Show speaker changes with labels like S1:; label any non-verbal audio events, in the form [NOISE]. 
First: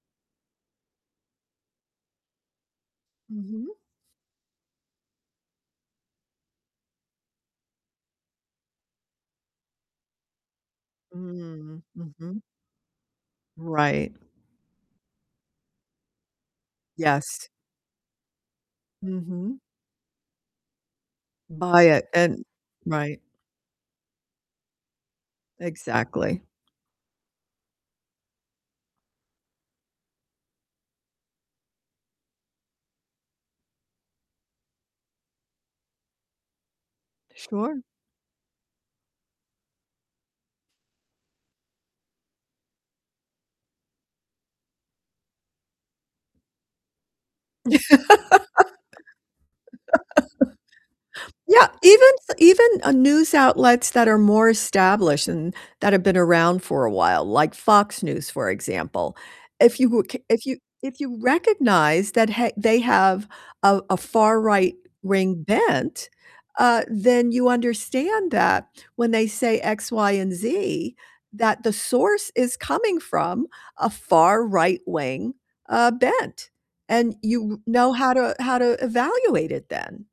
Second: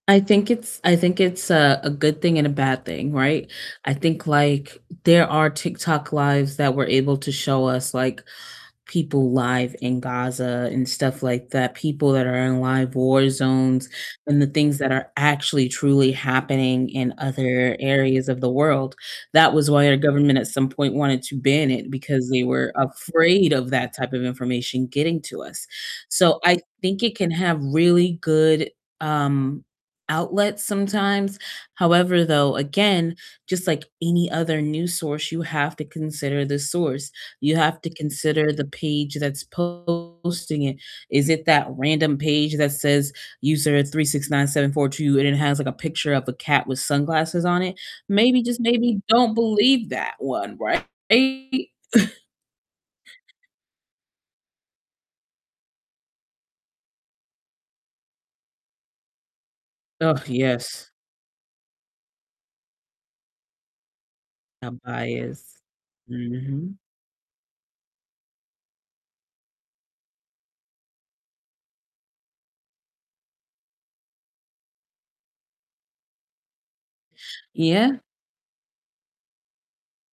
S1: I think it's I think it's a a good thing and a bad thing, right?
S2: Mhm.
S1: I think, like, there are TikTok Lives that were able to show us, like, people live in Gaza and stuff like that,
S2: Mm,
S1: people that are
S2: mhm.
S1: in live war zones
S2: Right.
S1: and the things that are actually truly happening in
S2: Yes.
S1: other areas of the world, that
S2: Mhm.
S1: was why our government at some point wanted to ban
S2: By
S1: it
S2: a
S1: because
S2: an
S1: they were
S2: Right.
S1: afraid of that type of information getting to us, so
S2: Exactly.
S1: I think it can have really good, um, outlets sometimes, however, though, again, just like any other news source, you have to consider the source, you have
S2: Sure.
S1: to consider the page that's posting it, is it that random page that says user369742 and it has, like, a picture of a cat with sunglasses on it? Maybe, just maybe don't believe that one, right?
S2: [LAUGHS] Yeah, even
S1: [CHUCKLES]
S2: f even, uh, news outlets that are more established and that have been around for a while, like Fox News, for example, if you w k
S1: Ugh,
S2: if you
S1: yes.
S2: if you recognize that he they have a a far
S1: A
S2: right-wing
S1: bias,
S2: bent,
S1: mhm.
S2: uh, then you understand that when they say X, Y, and Z, that the source is coming from a far right-wing, uh, bent, and you w know
S1: Yeah.
S2: how to how to evaluate it then.